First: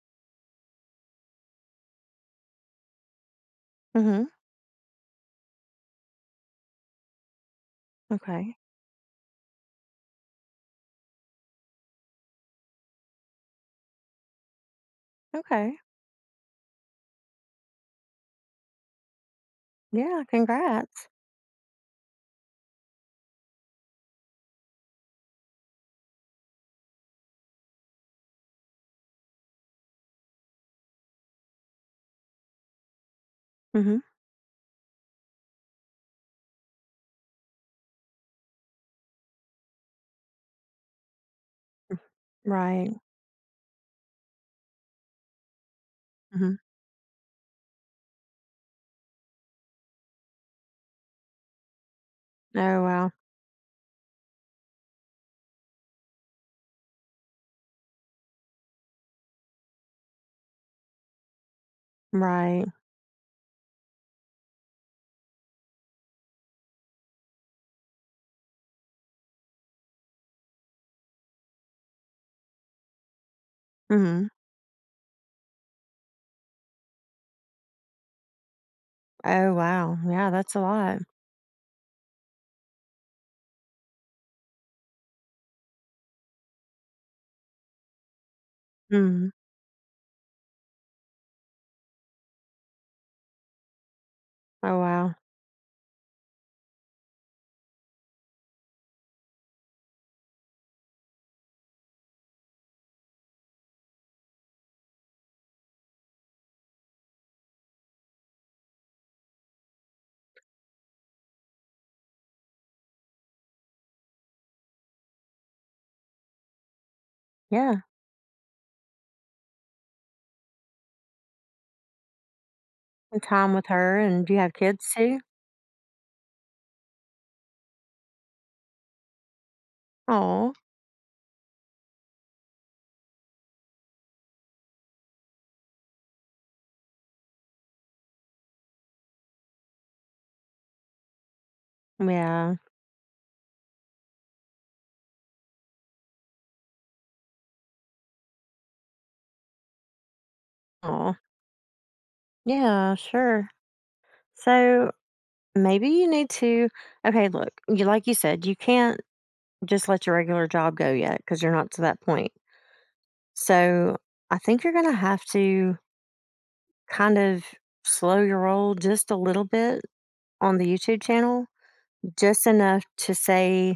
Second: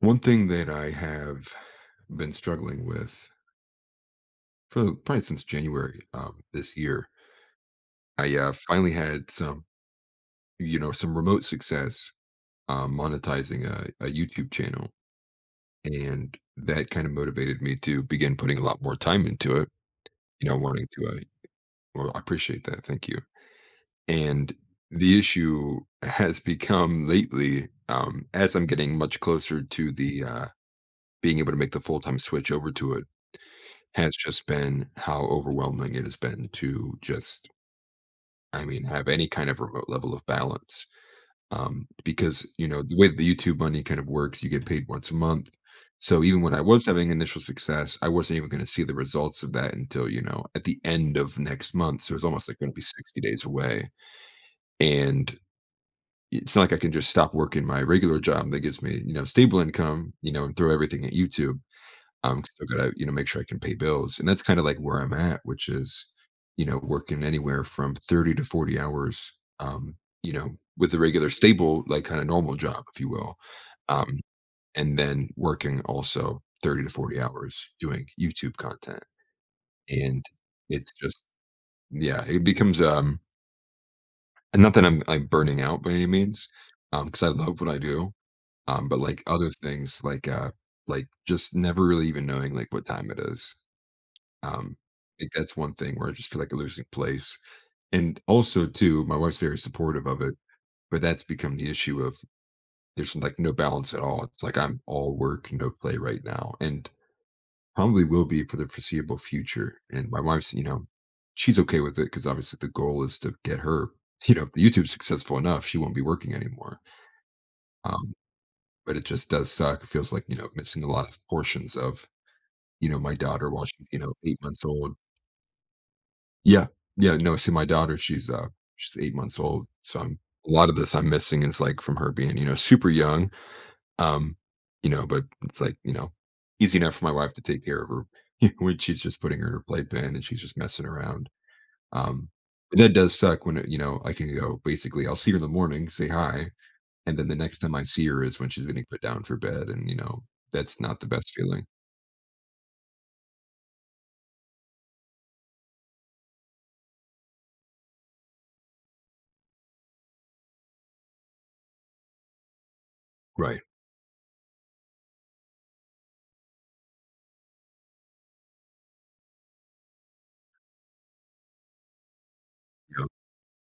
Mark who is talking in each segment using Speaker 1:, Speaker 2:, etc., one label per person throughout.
Speaker 1: One thing that I have been struggling with
Speaker 2: Mhm.
Speaker 1: for probably since January, this year, I
Speaker 2: Okay.
Speaker 1: finally had some remote success monetizing a YouTube channel,
Speaker 2: Okay.
Speaker 1: and that kind of motivated me to begin putting a lot more time into it.
Speaker 2: Yeah,
Speaker 1: You know, wanting
Speaker 2: congrats.
Speaker 1: to, well, I appreciate that, thank you. And the issue has become lately, as I'm getting much closer to the being able to make the full time switch over to it
Speaker 2: Mhm.
Speaker 1: has just been how overwhelming it has been to just, I mean, have any kind of remote level of balance. Because, you know,
Speaker 2: Right.
Speaker 1: the way that the YouTube money kind of works, you get paid once a month. So even when
Speaker 2: Mhm.
Speaker 1: I was having initial success, I wasn't even going to see the results of that until, you know, at the end of next month. So it's almost like going to
Speaker 2: Oh,
Speaker 1: be
Speaker 2: wow.
Speaker 1: 60 days away. And it's not like I can just stop working my regular job that gives me stable income, and throw everything at YouTube. I'm
Speaker 2: Right.
Speaker 1: still gotta, make sure I can pay bills, and that's kinda like where I'm at, which is working anywhere from 30 to 40 hours, um, you know, with a regular stable, like, kinda normal job, if you will, um,
Speaker 2: Mhm.
Speaker 1: and then working also 30 to 40 hours doing YouTube content,
Speaker 2: Oh, wow.
Speaker 1: and
Speaker 2: Yeah, that's a
Speaker 1: it's
Speaker 2: lot.
Speaker 1: just yeah, it becomes, and not that I'm, like, burning out by any means, because I love what I do, but, like,
Speaker 2: Mhm.
Speaker 1: other things, like, just never really even knowing, like, what time it is. Um,
Speaker 2: Oh, wow.
Speaker 1: I think that's one thing where I just feel like a losing place. And also too, my wife's very supportive of it, but that's become the issue of there's like no balance at all. It's like I'm all work, no play right now, and probably will be for the foreseeable future. And my wife's, she's okay with it because obviously the goal is to get her, if YouTube's successful enough, she won't be working anymore.
Speaker 2: Yeah.
Speaker 1: Um, but it just does suck. It feels like, missing a lot of portions of, my
Speaker 2: And
Speaker 1: daughter
Speaker 2: time
Speaker 1: while
Speaker 2: with
Speaker 1: she's,
Speaker 2: her, and do you
Speaker 1: eight
Speaker 2: have
Speaker 1: months
Speaker 2: kids
Speaker 1: old.
Speaker 2: too?
Speaker 1: Yeah. Yeah, no, see, my daughter, she's 8 months old, so I'm a
Speaker 2: Oh.
Speaker 1: lot of this I'm missing is, like, from her being, super young, um, but it's, like, easy enough for my wife to take care of her when she's just putting her in her playpen and she's just messing around, um,
Speaker 2: Yeah.
Speaker 1: but that does suck when it I can go, basically I'll see her in the morning, say hi, and then the next time I see her is when she's getting put down for bed, and, that's not the
Speaker 2: Oh.
Speaker 1: best feeling.
Speaker 2: Yeah, sure. So, maybe you need to. Okay, look. You Like you said, you can't just let your regular job go yet because 'cause you're not to that point.
Speaker 1: Right.
Speaker 2: So, I think you're going to have to kind of slow your roll just a little bit on the YouTube channel, just enough
Speaker 1: Yeah.
Speaker 2: to say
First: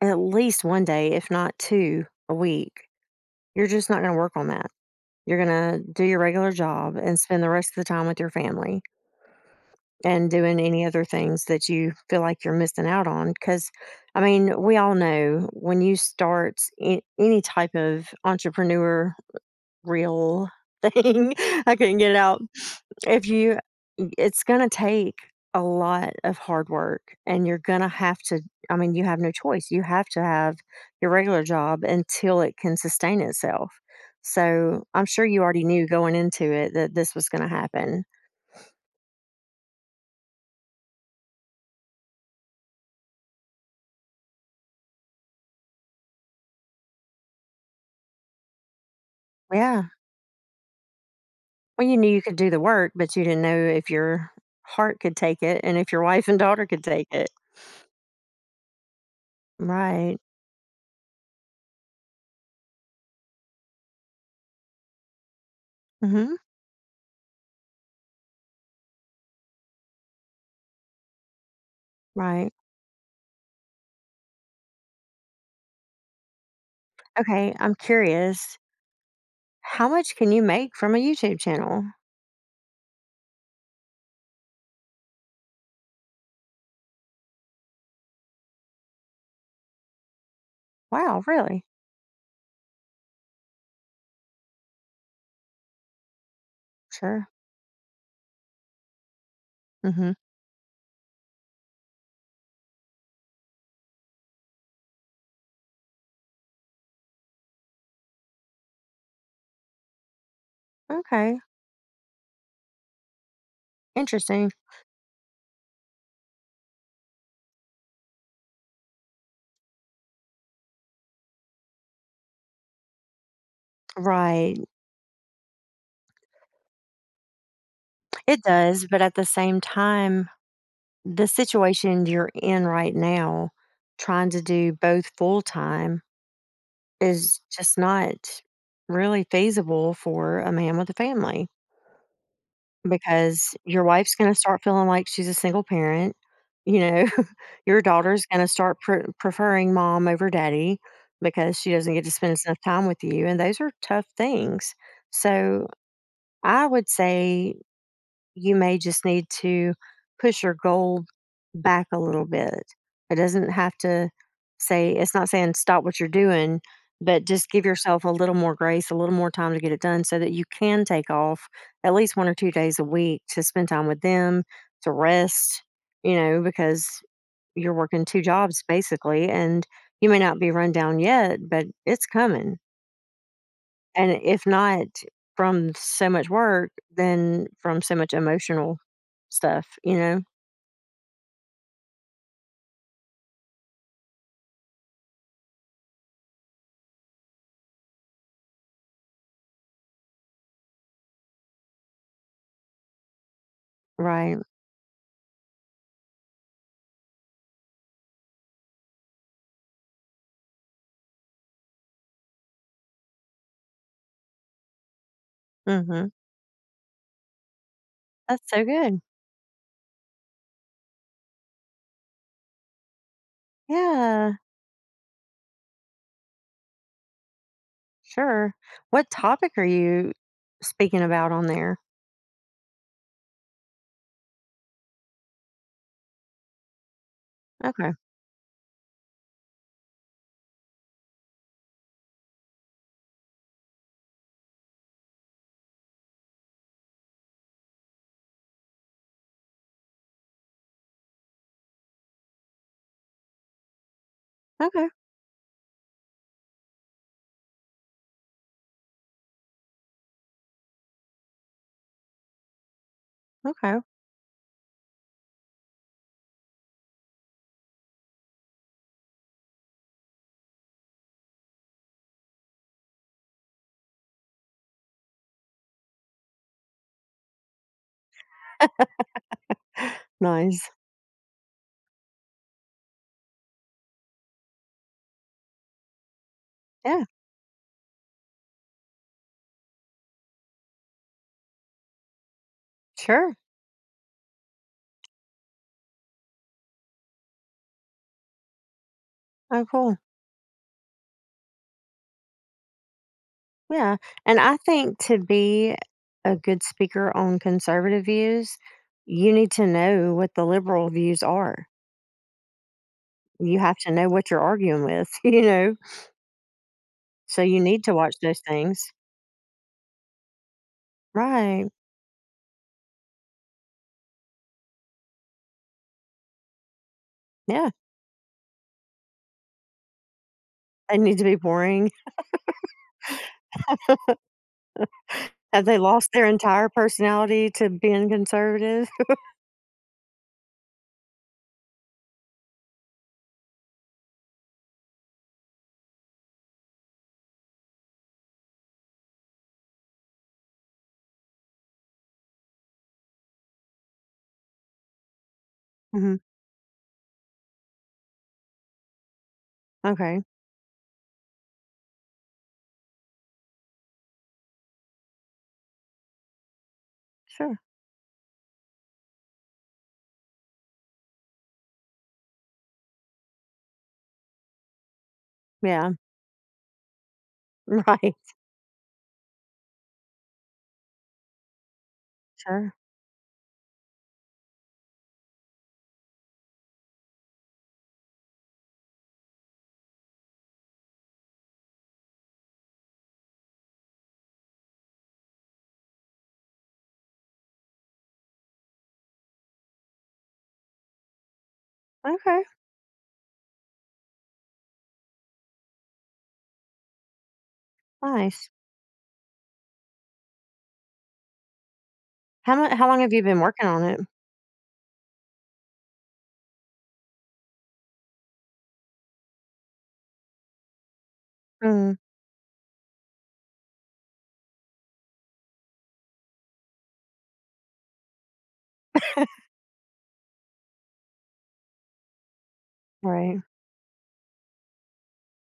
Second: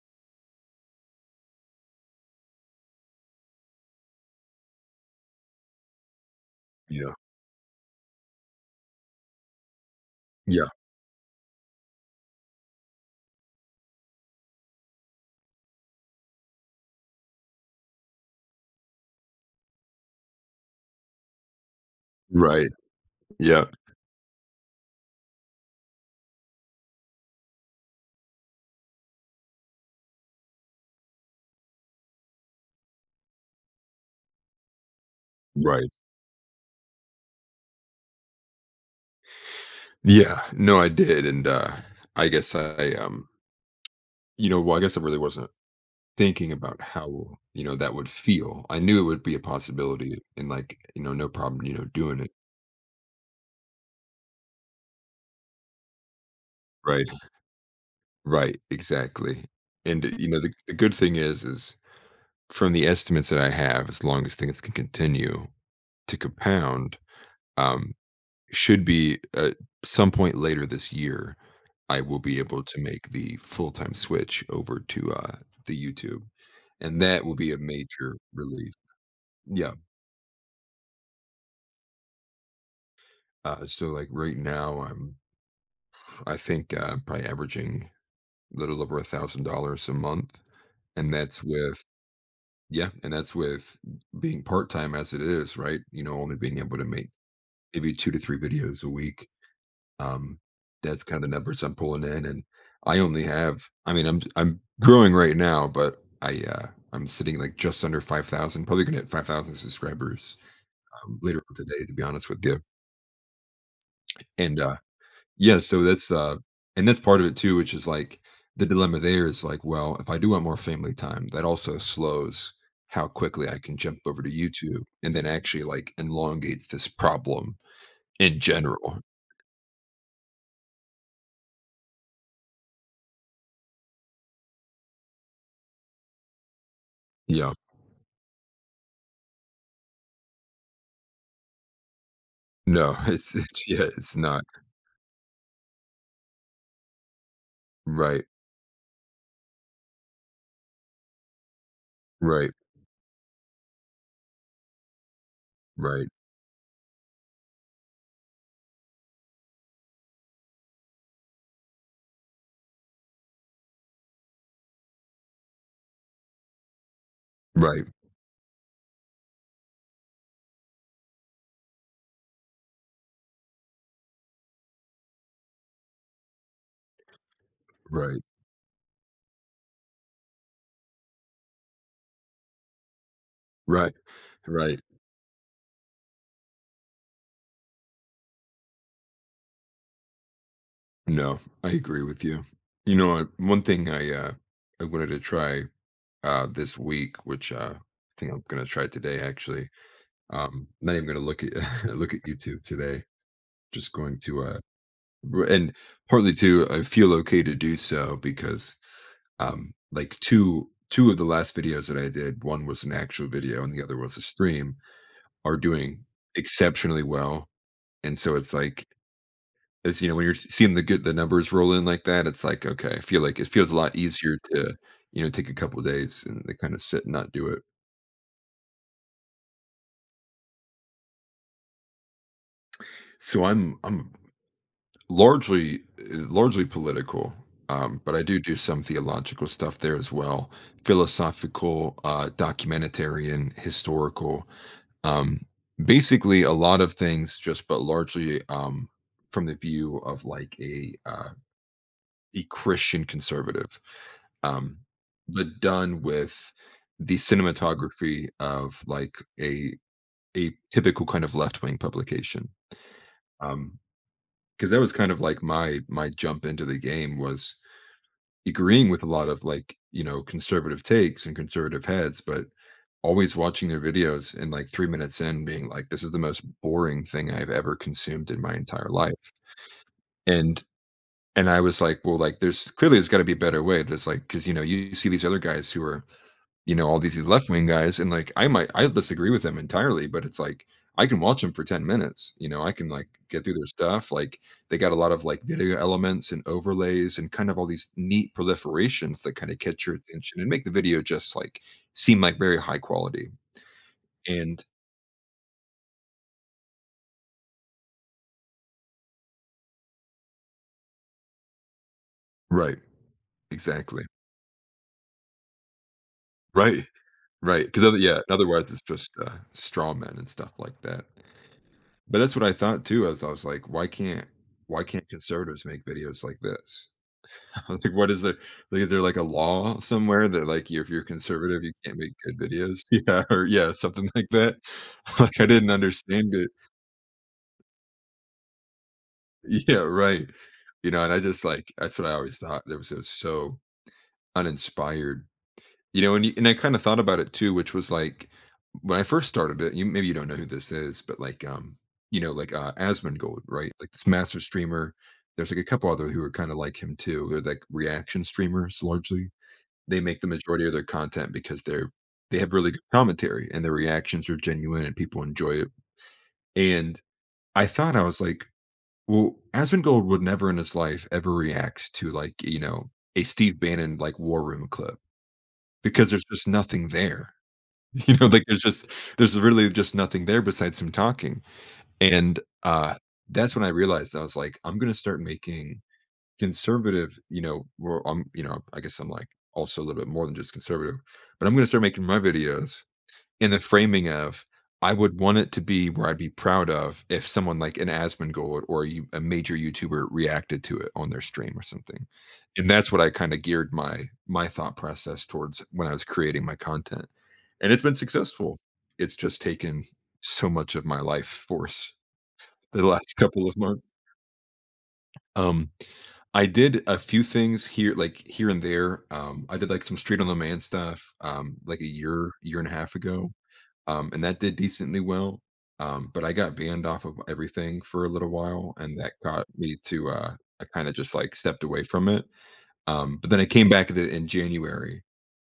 Speaker 2: at least 1 day, if not two a week, you're just not going to work on that. You're going to do your regular job
Speaker 1: Yeah.
Speaker 2: and spend the rest of the time with your family and doing
Speaker 1: Yeah.
Speaker 2: any other things that you feel like you're missing out on. Because, I mean, we all know when you start any type of entrepreneur real thing, I couldn't get it out.
Speaker 1: Right.
Speaker 2: If you
Speaker 1: Yeah.
Speaker 2: It's gonna take a lot of hard work, and you're gonna have to, I mean, you have no choice. You have to have your regular job until it can sustain itself. So, I'm sure you already knew
Speaker 1: Right.
Speaker 2: going into it that this was gonna happen.
Speaker 1: Yeah. No, I did, and, I guess I, um well, I guess I really wasn't thinking about how, that would feel. I knew it would be a
Speaker 2: Yeah.
Speaker 1: possibility and, like, no problem,
Speaker 2: Well, you knew you
Speaker 1: doing it.
Speaker 2: could do the work, but you didn't know if your heart could take it and if your wife and daughter could
Speaker 1: Right.
Speaker 2: take it.
Speaker 1: Right, exactly. And,
Speaker 2: Right.
Speaker 1: the good thing is from the estimates that I have, as long as things can continue to
Speaker 2: Mhm.
Speaker 1: compound, um, should be at some point later this year, I will be
Speaker 2: Right.
Speaker 1: able to make the full-time switch over to, the YouTube, and that will be
Speaker 2: Okay,
Speaker 1: a
Speaker 2: I'm
Speaker 1: major
Speaker 2: curious,
Speaker 1: relief. Yeah,
Speaker 2: how much can you make from a YouTube channel?
Speaker 1: so, like, right now, I think, probably averaging a little over $1,000 a month, and
Speaker 2: Wow,
Speaker 1: that's
Speaker 2: really?
Speaker 1: with yeah, and that's with being part-time as it is, right? You know, only being able to make
Speaker 2: Sure.
Speaker 1: maybe 2 to 3 videos a week.
Speaker 2: Mhm.
Speaker 1: Um, that's kinda numbers I'm pulling in, and I only have I mean, I'm growing right now, but I'm sitting, like, just under 5,000, probably gonna hit 5,000 subscribers,
Speaker 2: Okay,
Speaker 1: later on today, to be honest with you.
Speaker 2: interesting.
Speaker 1: And, yeah, so and that's part of it too, which is, like, the dilemma there is, like, well, if I do want more family time, that also slows how quickly I can jump over to
Speaker 2: Right.
Speaker 1: YouTube and then actually, like, elongates this problem in
Speaker 2: It does.
Speaker 1: general.
Speaker 2: But at the same time, the situation you're in right now, trying to do both full time, is
Speaker 1: Yeah.
Speaker 2: just not really feasible for a man with a family,
Speaker 1: No,
Speaker 2: because
Speaker 1: it's
Speaker 2: your
Speaker 1: yeah,
Speaker 2: wife's
Speaker 1: it's
Speaker 2: going to
Speaker 1: not.
Speaker 2: start feeling like she's a single parent. You know, your daughter's
Speaker 1: Right.
Speaker 2: going to start preferring mom over daddy because she doesn't get to spend
Speaker 1: Right,
Speaker 2: enough time with you. And those are tough things. So
Speaker 1: right,
Speaker 2: I would say you may just need to push your goal back a little bit. It doesn't have to say, it's not saying stop what you're doing, but just give
Speaker 1: right,
Speaker 2: yourself a little more grace, a little more time to get it done so that you can take off at least 1 or 2 days a week to spend time with them, to rest, you know, because you're working two
Speaker 1: right,
Speaker 2: jobs basically. And you may not be run down yet, but it's coming.
Speaker 1: right,
Speaker 2: And if
Speaker 1: right.
Speaker 2: not from so much work, then from so much emotional stuff, you know?
Speaker 1: No, I agree with you. You know what? One thing I wanted to try this week, which I think I'm gonna try today. Actually, not even gonna look at look at YouTube today. Just going
Speaker 2: Right.
Speaker 1: to and partly too, I feel okay to do so because like two of the last videos that I did, one was an actual video and the other was a stream, are doing
Speaker 2: Mhm.
Speaker 1: exceptionally well. And so
Speaker 2: That's
Speaker 1: it's
Speaker 2: so
Speaker 1: like
Speaker 2: good.
Speaker 1: It's, you know, when you're seeing the numbers roll in like that, it's like, okay, I feel like it feels a lot
Speaker 2: Yeah.
Speaker 1: easier to, take a couple days and to kind of sit and not do it.
Speaker 2: Sure. What topic are you speaking about on there?
Speaker 1: So I'm largely largely political,
Speaker 2: Okay.
Speaker 1: but I do do some theological stuff there as well, philosophical, documentarian, historical, um, basically a lot of things, just but largely from the view of like a Christian conservative. Um,
Speaker 2: Okay.
Speaker 1: but done with the cinematography of like a typical kind of left wing publication. Um,
Speaker 2: Okay.
Speaker 1: because that was kind of like my jump into the game was agreeing with a lot of like, conservative takes and conservative heads, but always watching their videos and like 3 minutes in being like, this is the most boring thing I've ever consumed in my entire life. And
Speaker 2: Nice.
Speaker 1: and I was like, well, like there's got to be a better way. That's like, cause you see these other guys who are all
Speaker 2: Yeah.
Speaker 1: these left wing guys, and like I disagree with them entirely, but it's like I can watch them for 10 minutes. I can like
Speaker 2: Sure.
Speaker 1: get through their stuff. Like they got a lot of like video elements and overlays and kind of all these neat proliferations that kind of
Speaker 2: Oh,
Speaker 1: catch
Speaker 2: cool.
Speaker 1: your attention and make the video just like seem like very high quality.
Speaker 2: Yeah. And I
Speaker 1: And
Speaker 2: think to be a good speaker on conservative views, you need to know what the liberal views are.
Speaker 1: right,
Speaker 2: You have to
Speaker 1: exactly.
Speaker 2: know what you're arguing with, you know?
Speaker 1: Right,
Speaker 2: So you
Speaker 1: right. Because
Speaker 2: need to
Speaker 1: other
Speaker 2: watch
Speaker 1: yeah,
Speaker 2: those
Speaker 1: otherwise it's
Speaker 2: things.
Speaker 1: just straw men and stuff like that.
Speaker 2: Right.
Speaker 1: But that's what I thought too, as I was like, why can't conservatives make videos like this?
Speaker 2: Yeah.
Speaker 1: Like, what is there? Like, is there, like, a law somewhere that, like, if
Speaker 2: They
Speaker 1: you're
Speaker 2: need to be
Speaker 1: conservative, you
Speaker 2: boring.
Speaker 1: can't make good videos? Yeah, something like that. Like, I
Speaker 2: Have
Speaker 1: didn't
Speaker 2: they lost their
Speaker 1: understand it.
Speaker 2: entire personality to being conservative?
Speaker 1: Yeah, right. And I just, like that's what I always thought. It was so uninspired. And you and I kinda thought about it too, which was, like, when I first started it, you maybe you don't know who this is, but, like, like, Asmongold, right? Like, this master streamer. There's, like, a couple other
Speaker 2: Mhm.
Speaker 1: who are kinda like him too. They're, like, reaction streamers largely. They make
Speaker 2: Okay.
Speaker 1: the majority of their content because they have really good commentary and their reactions are genuine and people enjoy it. And
Speaker 2: Sure.
Speaker 1: I was like, well, Asmongold would never in his life ever react to like, a Steve Bannon like war room clip
Speaker 2: Yeah.
Speaker 1: because there's just nothing there.
Speaker 2: Right.
Speaker 1: Like there's really just nothing there besides some talking. And
Speaker 2: Sure.
Speaker 1: that's when I realized I was like, I'm gonna start making conservative, where I guess I'm, like, also a little bit more than just conservative, but I'm gonna start making my videos in the framing of, I would want it to be where I'd be proud of if someone like an Asmongold or a major YouTuber reacted to it on their stream or something,
Speaker 2: Okay.
Speaker 1: and that's what I kinda geared my thought process towards when I was creating my content, and it's been
Speaker 2: Nice.
Speaker 1: successful. It's just taken so much of my life force
Speaker 2: How much?
Speaker 1: the
Speaker 2: How long have
Speaker 1: last
Speaker 2: you been
Speaker 1: couple of
Speaker 2: working on
Speaker 1: months.
Speaker 2: it?
Speaker 1: Um, I did a few things here, like here and there. I did like some Street on the Man stuff, like a
Speaker 2: Mm,
Speaker 1: year, year and a half ago, and that did decently well. But I got banned off of everything for a little while, and that got me to I kind of just like stepped away from it. But
Speaker 2: right.
Speaker 1: then I came back to, in January,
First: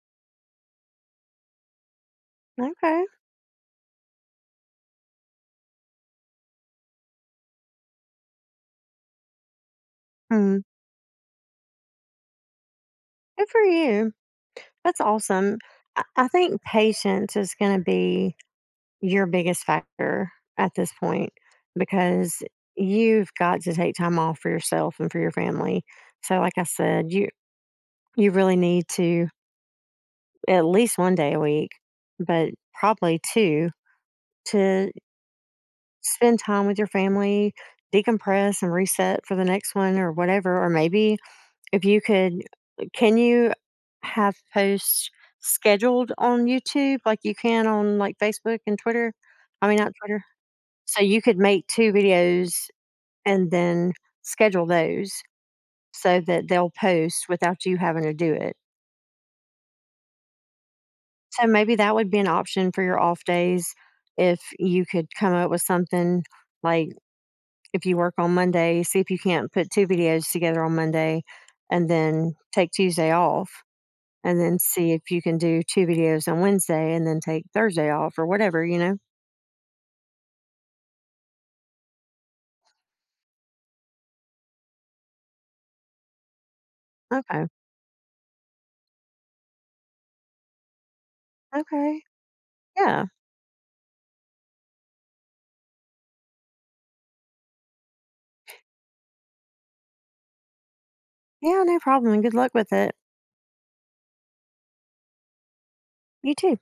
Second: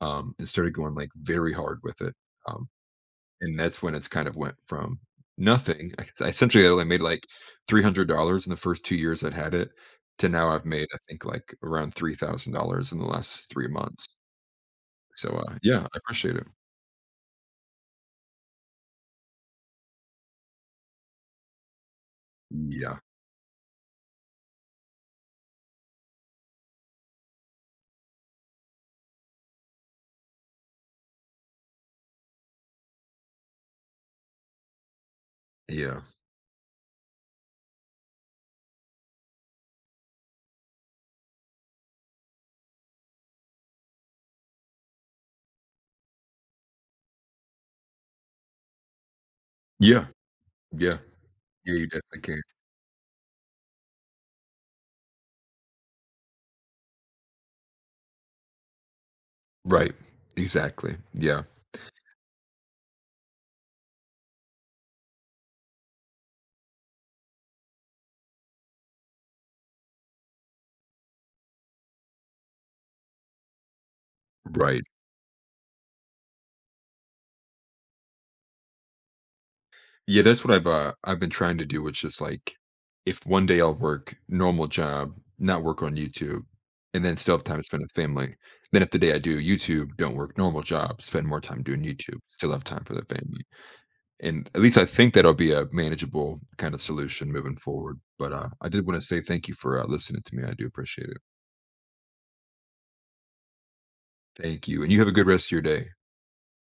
Speaker 1: and started going like very hard with it. um,
Speaker 2: Okay.
Speaker 1: and that's when it's kind of went from nothing. I essentially only made, like, $300 in the first 2 years I'd had it to now
Speaker 2: Mm,
Speaker 1: I've made, I think, like, around $3,000 in the
Speaker 2: good
Speaker 1: last
Speaker 2: for
Speaker 1: 3 months.
Speaker 2: you. That's
Speaker 1: So,
Speaker 2: awesome.
Speaker 1: yeah, I
Speaker 2: I
Speaker 1: appreciate it.
Speaker 2: think patience is going to be your biggest factor at this point because
Speaker 1: Yeah,
Speaker 2: you've got to take time off for yourself and for your family. So like I said, you really need to at least 1 day a week, but probably two, to
Speaker 1: yeah.
Speaker 2: spend time with your family, decompress and reset for the next one or whatever, or maybe if you could, can you have posts scheduled on YouTube like you can on like Facebook and Twitter? I mean not
Speaker 1: Yeah,
Speaker 2: Twitter.
Speaker 1: yeah.
Speaker 2: So you could make
Speaker 1: Yeah, you
Speaker 2: 2
Speaker 1: definitely can.
Speaker 2: videos and then schedule those so that they'll post without you having to do it.
Speaker 1: Right. Exactly. Yeah.
Speaker 2: So maybe that would be an option for your off days if you could come up with something like, if you work on Monday, see if you can't put 2 videos together on Monday and then take Tuesday off, and then
Speaker 1: Right.
Speaker 2: see if you can do 2 videos on Wednesday and then take Thursday off or whatever, you know?
Speaker 1: Yeah, that's what I've been trying to do, which is like if one day I'll work normal job, not work on YouTube, and then still have
Speaker 2: Okay.
Speaker 1: time to spend with family. Then if the day I do YouTube, don't work normal job, spend more time doing
Speaker 2: Okay.
Speaker 1: YouTube, still have time for the
Speaker 2: Yeah.
Speaker 1: family. And at least I think that'll be a manageable kind of solution moving forward. But I did want to say thank you for listening to me. I do appreciate it.
Speaker 2: Yeah, no problem, and good luck with it.
Speaker 1: Thank you. And you have a good rest of your day.
Speaker 2: You too.